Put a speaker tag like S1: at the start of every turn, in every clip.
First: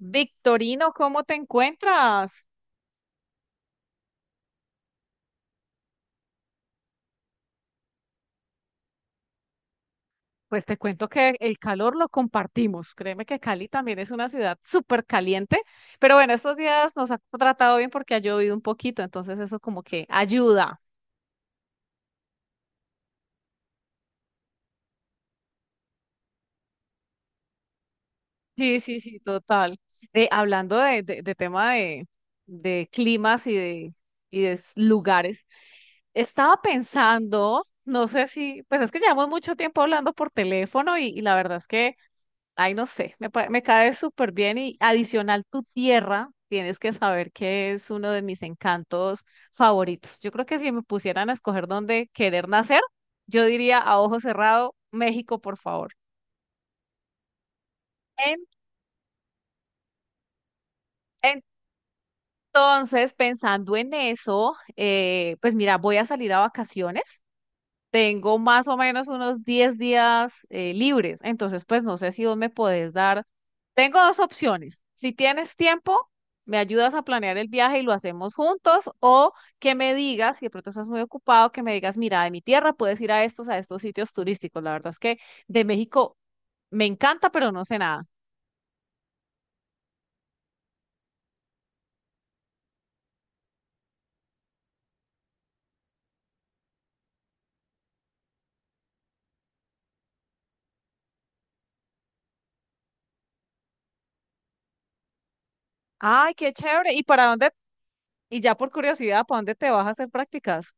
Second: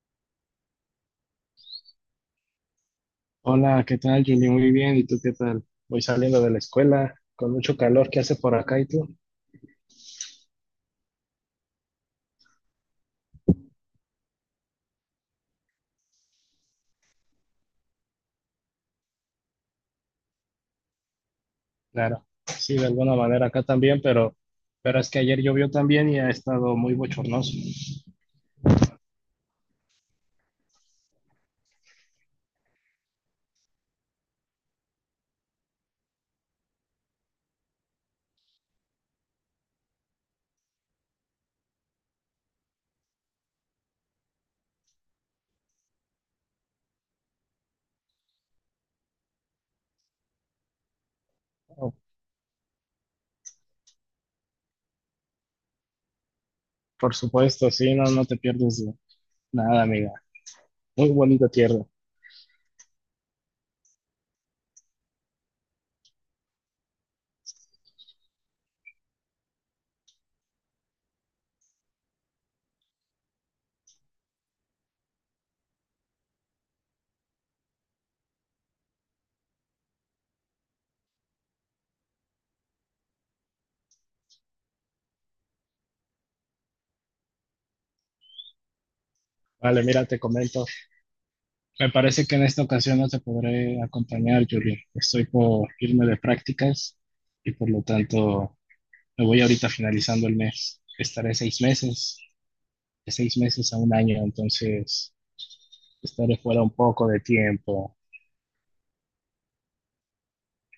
S1: Victorino, ¿cómo te encuentras?
S2: Hola, ¿qué tal, Julie? Muy bien, ¿y tú qué tal? Voy saliendo de la escuela con mucho calor que hace por acá, ¿y tú?
S1: Pues te cuento que el calor lo compartimos. Créeme que Cali también es una ciudad súper caliente, pero bueno, estos días nos ha tratado bien porque ha llovido un poquito, entonces eso como que ayuda.
S2: Claro, sí, de alguna manera acá también, pero es que ayer llovió también y ha estado muy bochornoso.
S1: Sí, sí, sí, total. Hablando de tema de climas y de lugares, estaba pensando, no sé si, pues es que llevamos mucho tiempo hablando por teléfono y la verdad es que... Ay, no sé, me cae súper bien y adicional tu tierra, tienes que saber que es uno de mis encantos favoritos. Yo creo que si me pusieran a escoger
S2: Oh,
S1: dónde querer nacer, yo diría a ojo cerrado, México, por favor.
S2: por supuesto, sí, no, no te
S1: En-
S2: pierdes de nada, amiga. Muy bonita tierra.
S1: entonces, pensando en eso, pues mira, voy a salir a vacaciones. Tengo más o menos unos 10 días libres, entonces pues no sé si vos me podés dar. Tengo dos opciones. Si tienes tiempo, me ayudas a planear el viaje y lo hacemos juntos, o que me digas, si de pronto estás muy ocupado, que me digas, mira, de mi tierra puedes ir a estos sitios turísticos. La verdad es que de México me encanta, pero no sé nada.
S2: Vale, mira, te comento. Me parece que en esta ocasión no te podré acompañar, Julie. Estoy por irme de prácticas y por lo tanto me voy ahorita finalizando el mes. Estaré 6 meses. De 6 meses a un año, entonces
S1: Ay,
S2: estaré
S1: qué
S2: fuera un
S1: chévere. ¿Y
S2: poco de
S1: para dónde?
S2: tiempo.
S1: Y ya por curiosidad, ¿para dónde te vas a hacer prácticas?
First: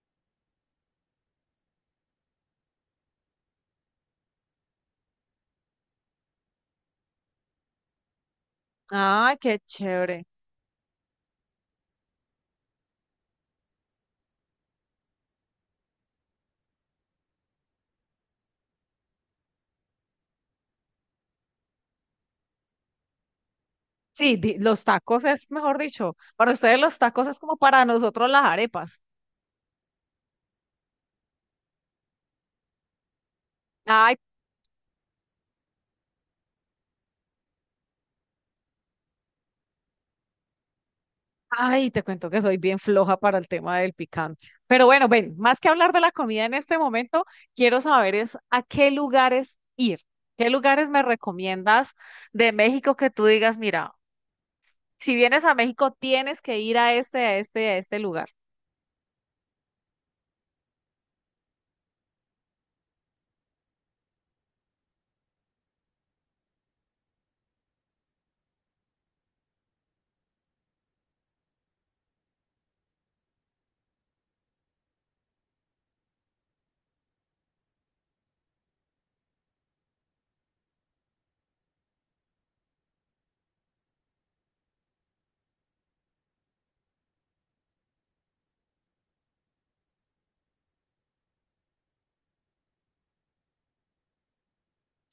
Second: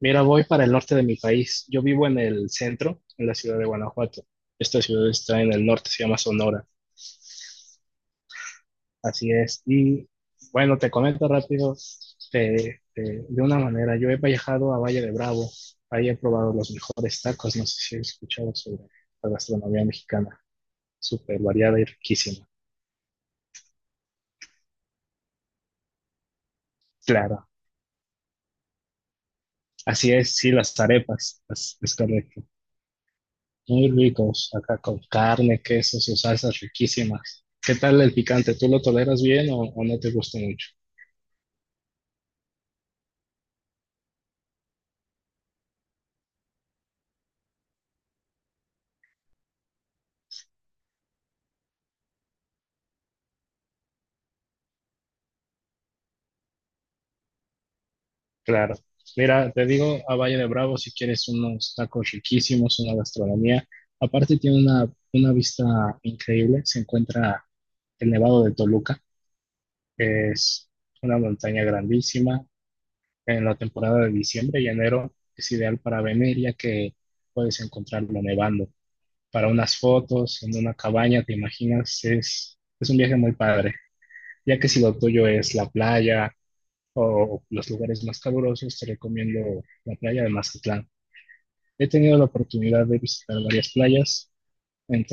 S2: Mira, voy para el norte de mi país. Yo vivo en el centro, en la ciudad de Guanajuato. Esta ciudad está en el norte, se llama Sonora. Así
S1: Ay, qué
S2: es. Y
S1: chévere.
S2: bueno, te comento rápido de una manera. Yo he viajado a Valle de Bravo. Ahí he probado los mejores tacos. No sé si he escuchado sobre la gastronomía mexicana. Súper variada y riquísima.
S1: Sí, los tacos es, mejor dicho, para ustedes los tacos es
S2: Claro.
S1: como para nosotros las arepas.
S2: Así es, sí, las arepas. Es correcto. Muy
S1: Ay,
S2: ricos, acá con carne, queso, sus salsas riquísimas. ¿Qué tal el picante? ¿Tú lo toleras bien o no te gusta mucho?
S1: ay, te cuento que soy bien floja para el tema del picante. Pero bueno, ven, más que hablar de la comida en este momento, quiero saber es a qué lugares ir. ¿Qué lugares me recomiendas de México que tú digas, mira, si vienes a México tienes que ir a este, a este, a este lugar?
S2: Claro. Mira, te digo a Valle de Bravo si quieres unos tacos riquísimos, una gastronomía. Aparte tiene una vista increíble. Se encuentra el Nevado de Toluca. Es una montaña grandísima. En la temporada de diciembre y enero es ideal para venir ya que puedes encontrarlo nevando, para unas fotos en una cabaña, ¿te imaginas? Es un viaje muy padre, ya que si lo tuyo es la playa o los lugares más calurosos, te recomiendo la playa de Mazatlán. He tenido la oportunidad de visitar varias playas,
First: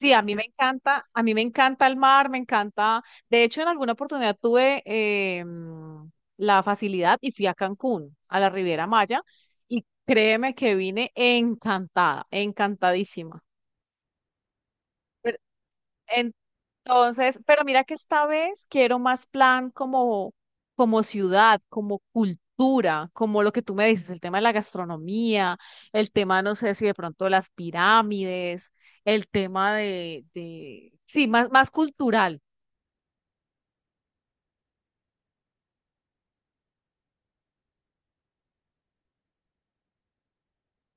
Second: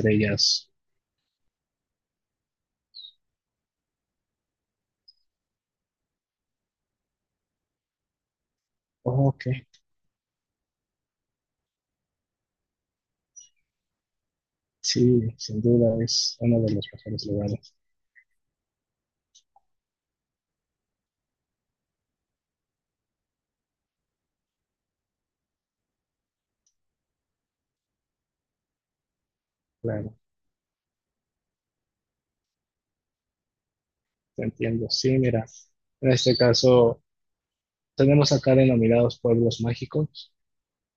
S1: Sí, a mí me
S2: ellas,
S1: encanta, a mí me encanta el mar, me encanta. De hecho, en alguna oportunidad tuve la facilidad y fui a Cancún, a la Riviera Maya,
S2: oh, ok,
S1: y créeme que vine encantada, encantadísima.
S2: sí,
S1: Pero,
S2: sin duda
S1: en-
S2: es uno de los mejores
S1: entonces, pero
S2: lugares,
S1: mira que esta vez quiero más plan como, como ciudad, como cultura, como lo que tú me dices, el tema de la gastronomía, el tema, no sé si de pronto las pirámides, el tema
S2: claro,
S1: sí, más, más cultural.
S2: te entiendo. Sí, mira, en este caso tenemos acá denominados pueblos mágicos,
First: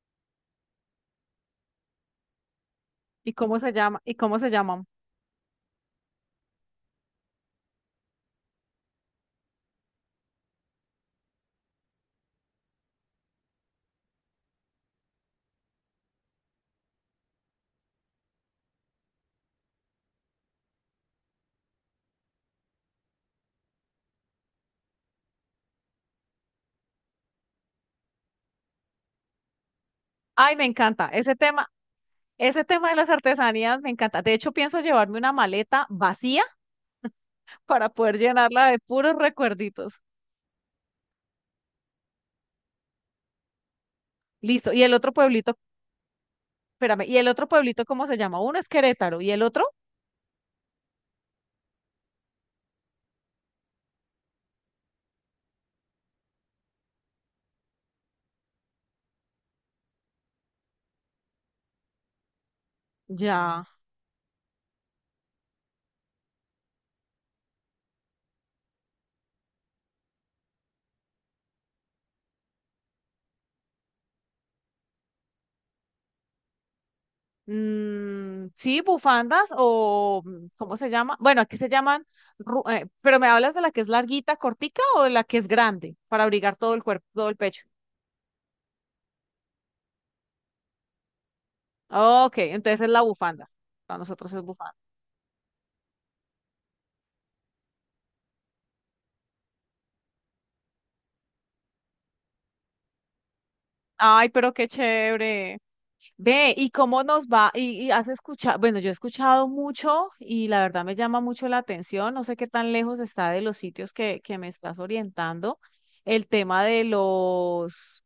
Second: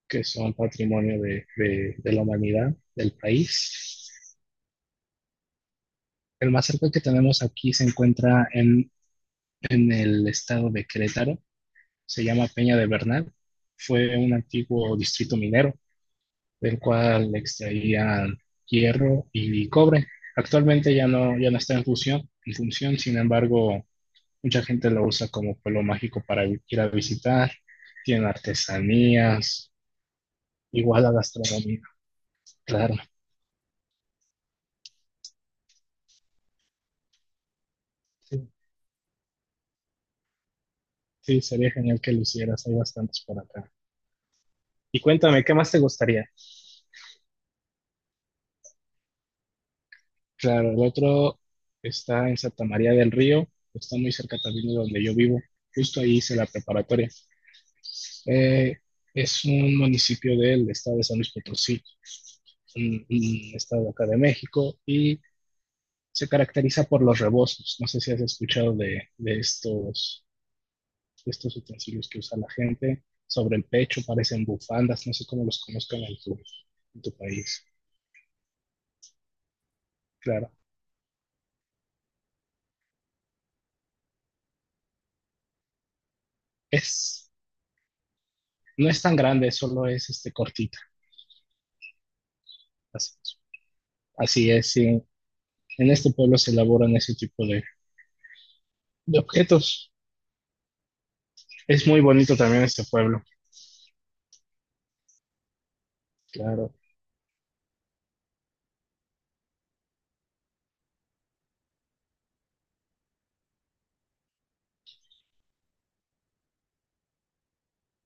S2: que son patrimonio de la humanidad, del
S1: ¿Y cómo se llama?
S2: país.
S1: ¿Y cómo se llaman?
S2: El más cerca que tenemos aquí se encuentra en el estado de Querétaro, se llama Peña de Bernal, fue un antiguo distrito minero del cual extraían hierro y cobre. Actualmente ya no está en función, sin embargo, mucha gente lo usa como pueblo mágico para ir a visitar, tienen artesanías,
S1: Ay, me
S2: igual
S1: encanta
S2: a
S1: ese tema.
S2: gastronomía,
S1: Ese tema
S2: claro.
S1: de las artesanías me encanta. De hecho, pienso llevarme una maleta vacía para poder
S2: Sí,
S1: llenarla de puros recuerditos.
S2: sí, sería genial que lo hicieras, hay bastantes por acá.
S1: Listo. ¿Y el
S2: Y
S1: otro
S2: cuéntame, ¿qué
S1: pueblito?
S2: más te gustaría?
S1: Espérame, ¿y el otro pueblito cómo se llama? Uno es Querétaro y el otro
S2: Claro, el otro está en Santa María del Río, está muy cerca también de donde yo vivo, justo ahí hice la preparatoria. Eh, es un municipio del estado de San Luis Potosí, un
S1: ya.
S2: estado acá de México, y se caracteriza por los rebozos. No sé si has escuchado de estos, de estos utensilios que usa la gente sobre el pecho, parecen bufandas, no sé cómo los conozcan en tu país.
S1: Mm, sí, bufandas o mm,
S2: Claro,
S1: ¿cómo se llama? Bueno, aquí se llaman, pero me hablas de la que es larguita, cortica, o de la que es grande para abrigar todo el cuerpo, todo
S2: es,
S1: el pecho.
S2: no es tan grande, solo es este cortita.
S1: Ok, entonces es la
S2: Así,
S1: bufanda. Para nosotros es
S2: así es,
S1: bufanda.
S2: sí. En este pueblo se elaboran ese tipo de objetos. Es muy bonito también este pueblo.
S1: Ay, pero qué chévere. Ve, ¿y
S2: Claro,
S1: cómo nos va? Y has escuchado? Bueno, yo he escuchado mucho y la verdad me llama mucho la atención. No sé qué tan lejos está de los sitios que me estás orientando. El tema de los,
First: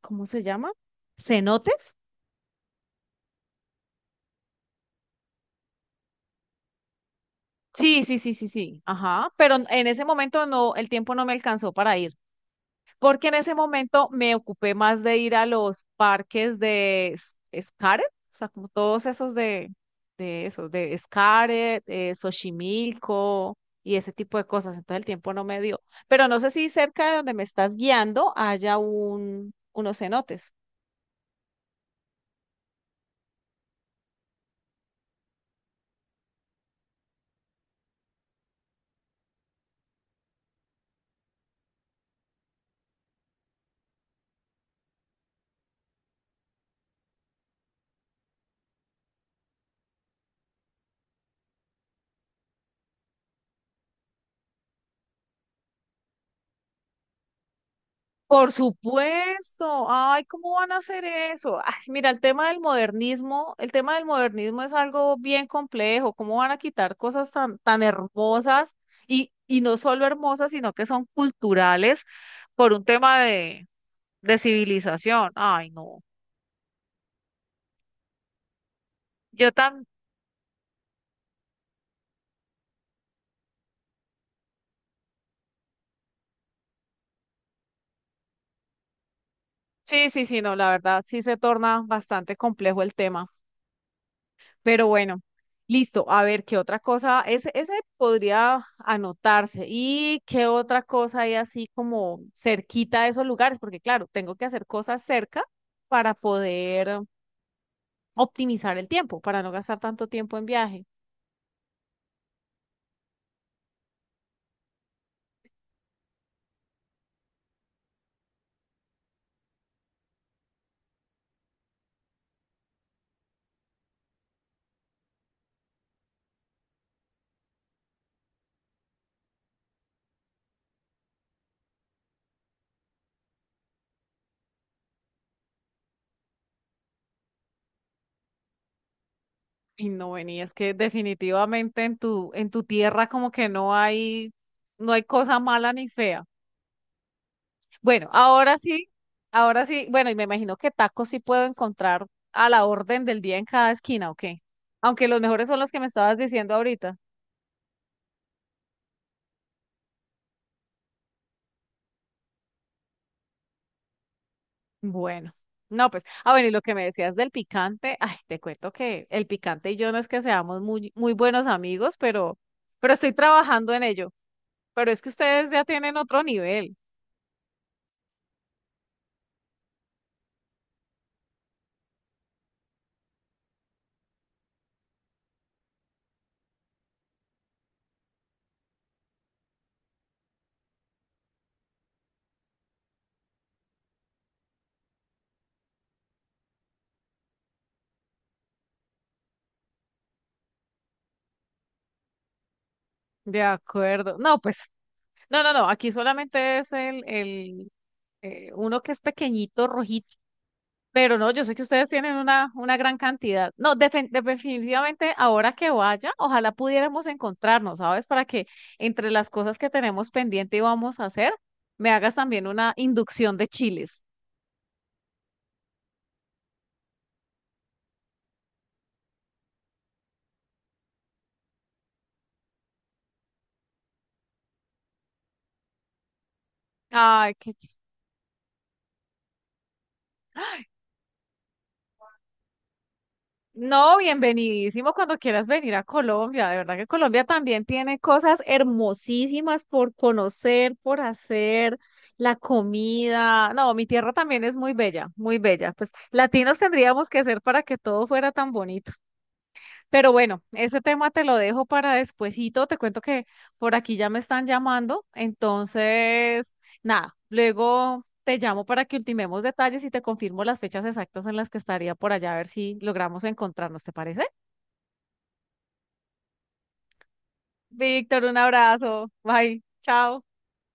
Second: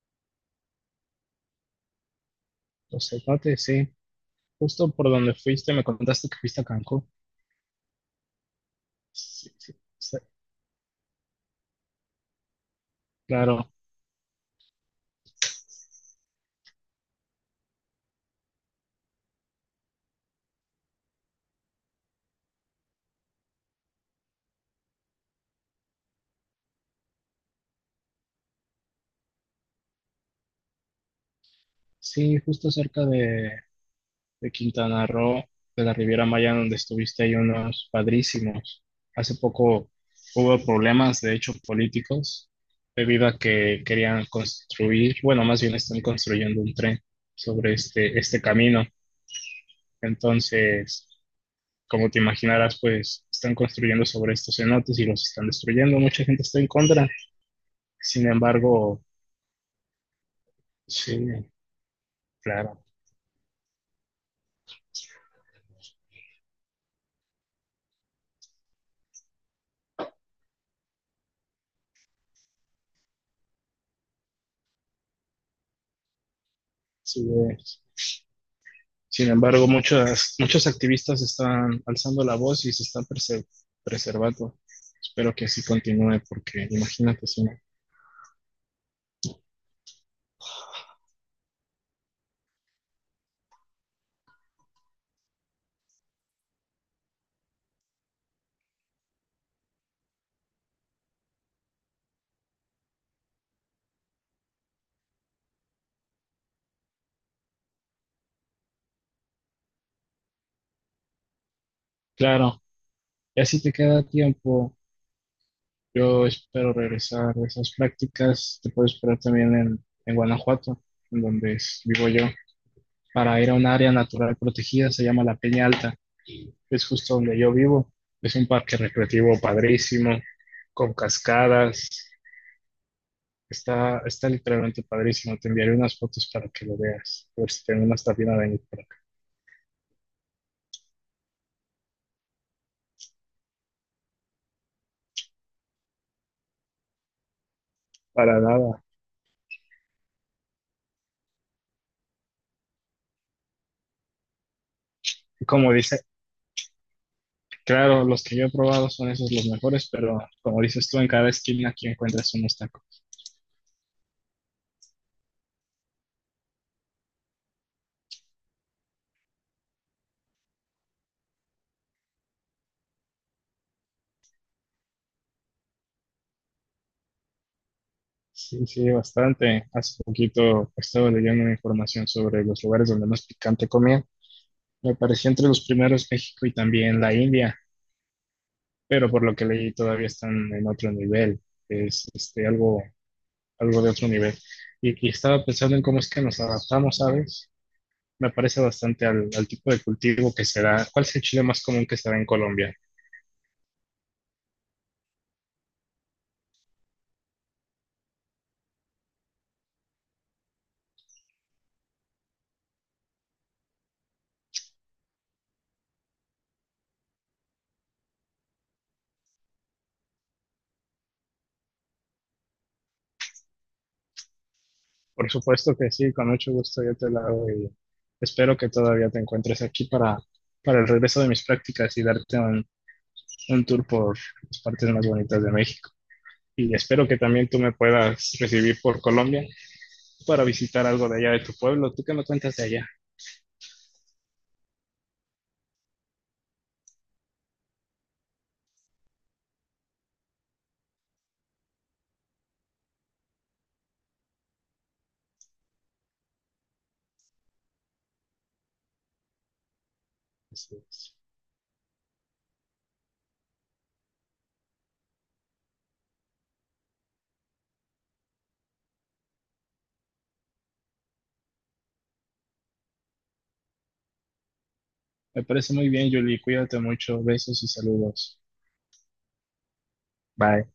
S1: ¿cómo se llama? ¿Cenotes?
S2: los cenotes, sí. Justo por donde fuiste, me contaste que fuiste a Cancún.
S1: Sí, sí, sí, sí, sí. Ajá.
S2: Sí,
S1: Pero
S2: sí,
S1: en ese
S2: sí,
S1: momento no, el tiempo no me alcanzó para ir, porque en ese
S2: claro,
S1: momento me ocupé más de ir a los parques de Xcaret, o sea, como todos esos de esos, de Xcaret, Xochimilco y ese tipo de cosas, entonces el tiempo no me dio. Pero no sé si cerca de donde me estás guiando haya unos cenotes.
S2: sí, justo cerca de Quintana Roo, de la Riviera Maya, donde estuviste, hay unos padrísimos. Hace poco hubo problemas, de hecho, políticos, debido a que querían construir, bueno, más bien están construyendo un tren sobre este camino. Entonces, como te imaginarás, pues están construyendo sobre estos cenotes y los están destruyendo. Mucha gente está en contra. Sin
S1: Por
S2: embargo,
S1: supuesto. Ay, ¿cómo van a hacer
S2: sí,
S1: eso? Ay, mira, el tema del
S2: claro,
S1: modernismo, el tema del modernismo es algo bien complejo. ¿Cómo van a quitar cosas tan, tan hermosas y no solo hermosas, sino que son culturales por un tema de civilización? Ay, no.
S2: sí es. Sin
S1: Yo
S2: embargo,
S1: tan,
S2: muchos activistas están alzando la voz y se están preservando. Espero que así continúe, porque imagínate si no.
S1: sí, sí, sí, no, la verdad, sí se torna bastante complejo el tema. Pero bueno, listo. A ver, ¿qué otra cosa? Ese podría anotarse. ¿Y qué otra cosa hay así como cerquita de esos lugares? Porque claro, tengo que hacer cosas cerca para poder optimizar el tiempo, para no gastar tanto tiempo en viaje.
S2: Claro, y así te queda tiempo. Yo espero regresar a esas prácticas. Te puedo esperar también en Guanajuato, en donde vivo yo, para ir a un área natural protegida, se llama la Peña Alta, que es justo donde yo vivo. Es un parque recreativo padrísimo, con cascadas. Está literalmente padrísimo. Te enviaré unas fotos para que lo veas. A ver si tengo una estación a venir por acá.
S1: Y no, ven, y es que definitivamente en tu tierra como que no hay, no hay cosa mala ni fea. Bueno,
S2: Para nada.
S1: ahora sí, bueno, y me imagino que tacos sí puedo encontrar a la orden del día en cada esquina, o qué. Aunque los
S2: Y
S1: mejores son los
S2: como
S1: que me
S2: dice,
S1: estabas diciendo ahorita.
S2: claro, los que yo he probado son esos los mejores, pero como dices tú, en cada esquina aquí encuentras unos tacos.
S1: Bueno, no, pues, ah, bueno, y lo que me decías del picante, ay, te cuento que el picante y yo no es que seamos muy, muy buenos amigos, pero estoy trabajando en ello. Pero es que ustedes ya tienen otro nivel.
S2: Sí, sí, bastante. Hace poquito pues, estaba leyendo una información sobre los lugares donde más picante comían. Me pareció entre los primeros México y también la India, pero por lo que leí todavía están en otro nivel, es este, algo, algo de otro nivel. Y estaba pensando en cómo es que nos adaptamos, ¿sabes? Me parece bastante al tipo de cultivo que se da. ¿Cuál es el chile más común que se da en Colombia?
S1: De acuerdo. No, pues, no, no, no, aquí solamente es el, uno que es pequeñito, rojito. Pero no, yo sé que ustedes tienen una gran cantidad. No, definitivamente ahora que vaya, ojalá pudiéramos encontrarnos, ¿sabes? Para que entre las cosas que tenemos pendiente y vamos a hacer, me hagas también una inducción de chiles.
S2: Por supuesto que sí, con mucho gusto yo te la hago y espero que todavía te encuentres aquí para el regreso de mis prácticas y darte un tour por las partes más bonitas de México. Y espero que
S1: Ay,
S2: también tú me puedas recibir por Colombia para visitar algo de allá de tu pueblo. ¿Tú qué me cuentas de allá?
S1: no, bienvenidísimo cuando quieras venir a Colombia. De verdad que Colombia también tiene cosas hermosísimas por conocer, por hacer, la comida. No, mi tierra también es muy bella, muy bella. Pues latinos tendríamos que ser para que todo fuera tan bonito. Pero bueno,
S2: Así
S1: ese tema
S2: es.
S1: te lo dejo para despuesito. Te cuento que por aquí ya me están llamando. Entonces, nada, luego te llamo para que ultimemos detalles y te confirmo las fechas exactas en las que estaría por allá, a ver si logramos encontrarnos, ¿te parece?
S2: Me parece muy bien, Julie. Cuídate mucho. Besos y
S1: Víctor, un
S2: saludos.
S1: abrazo. Bye. Chao.
S2: Bye.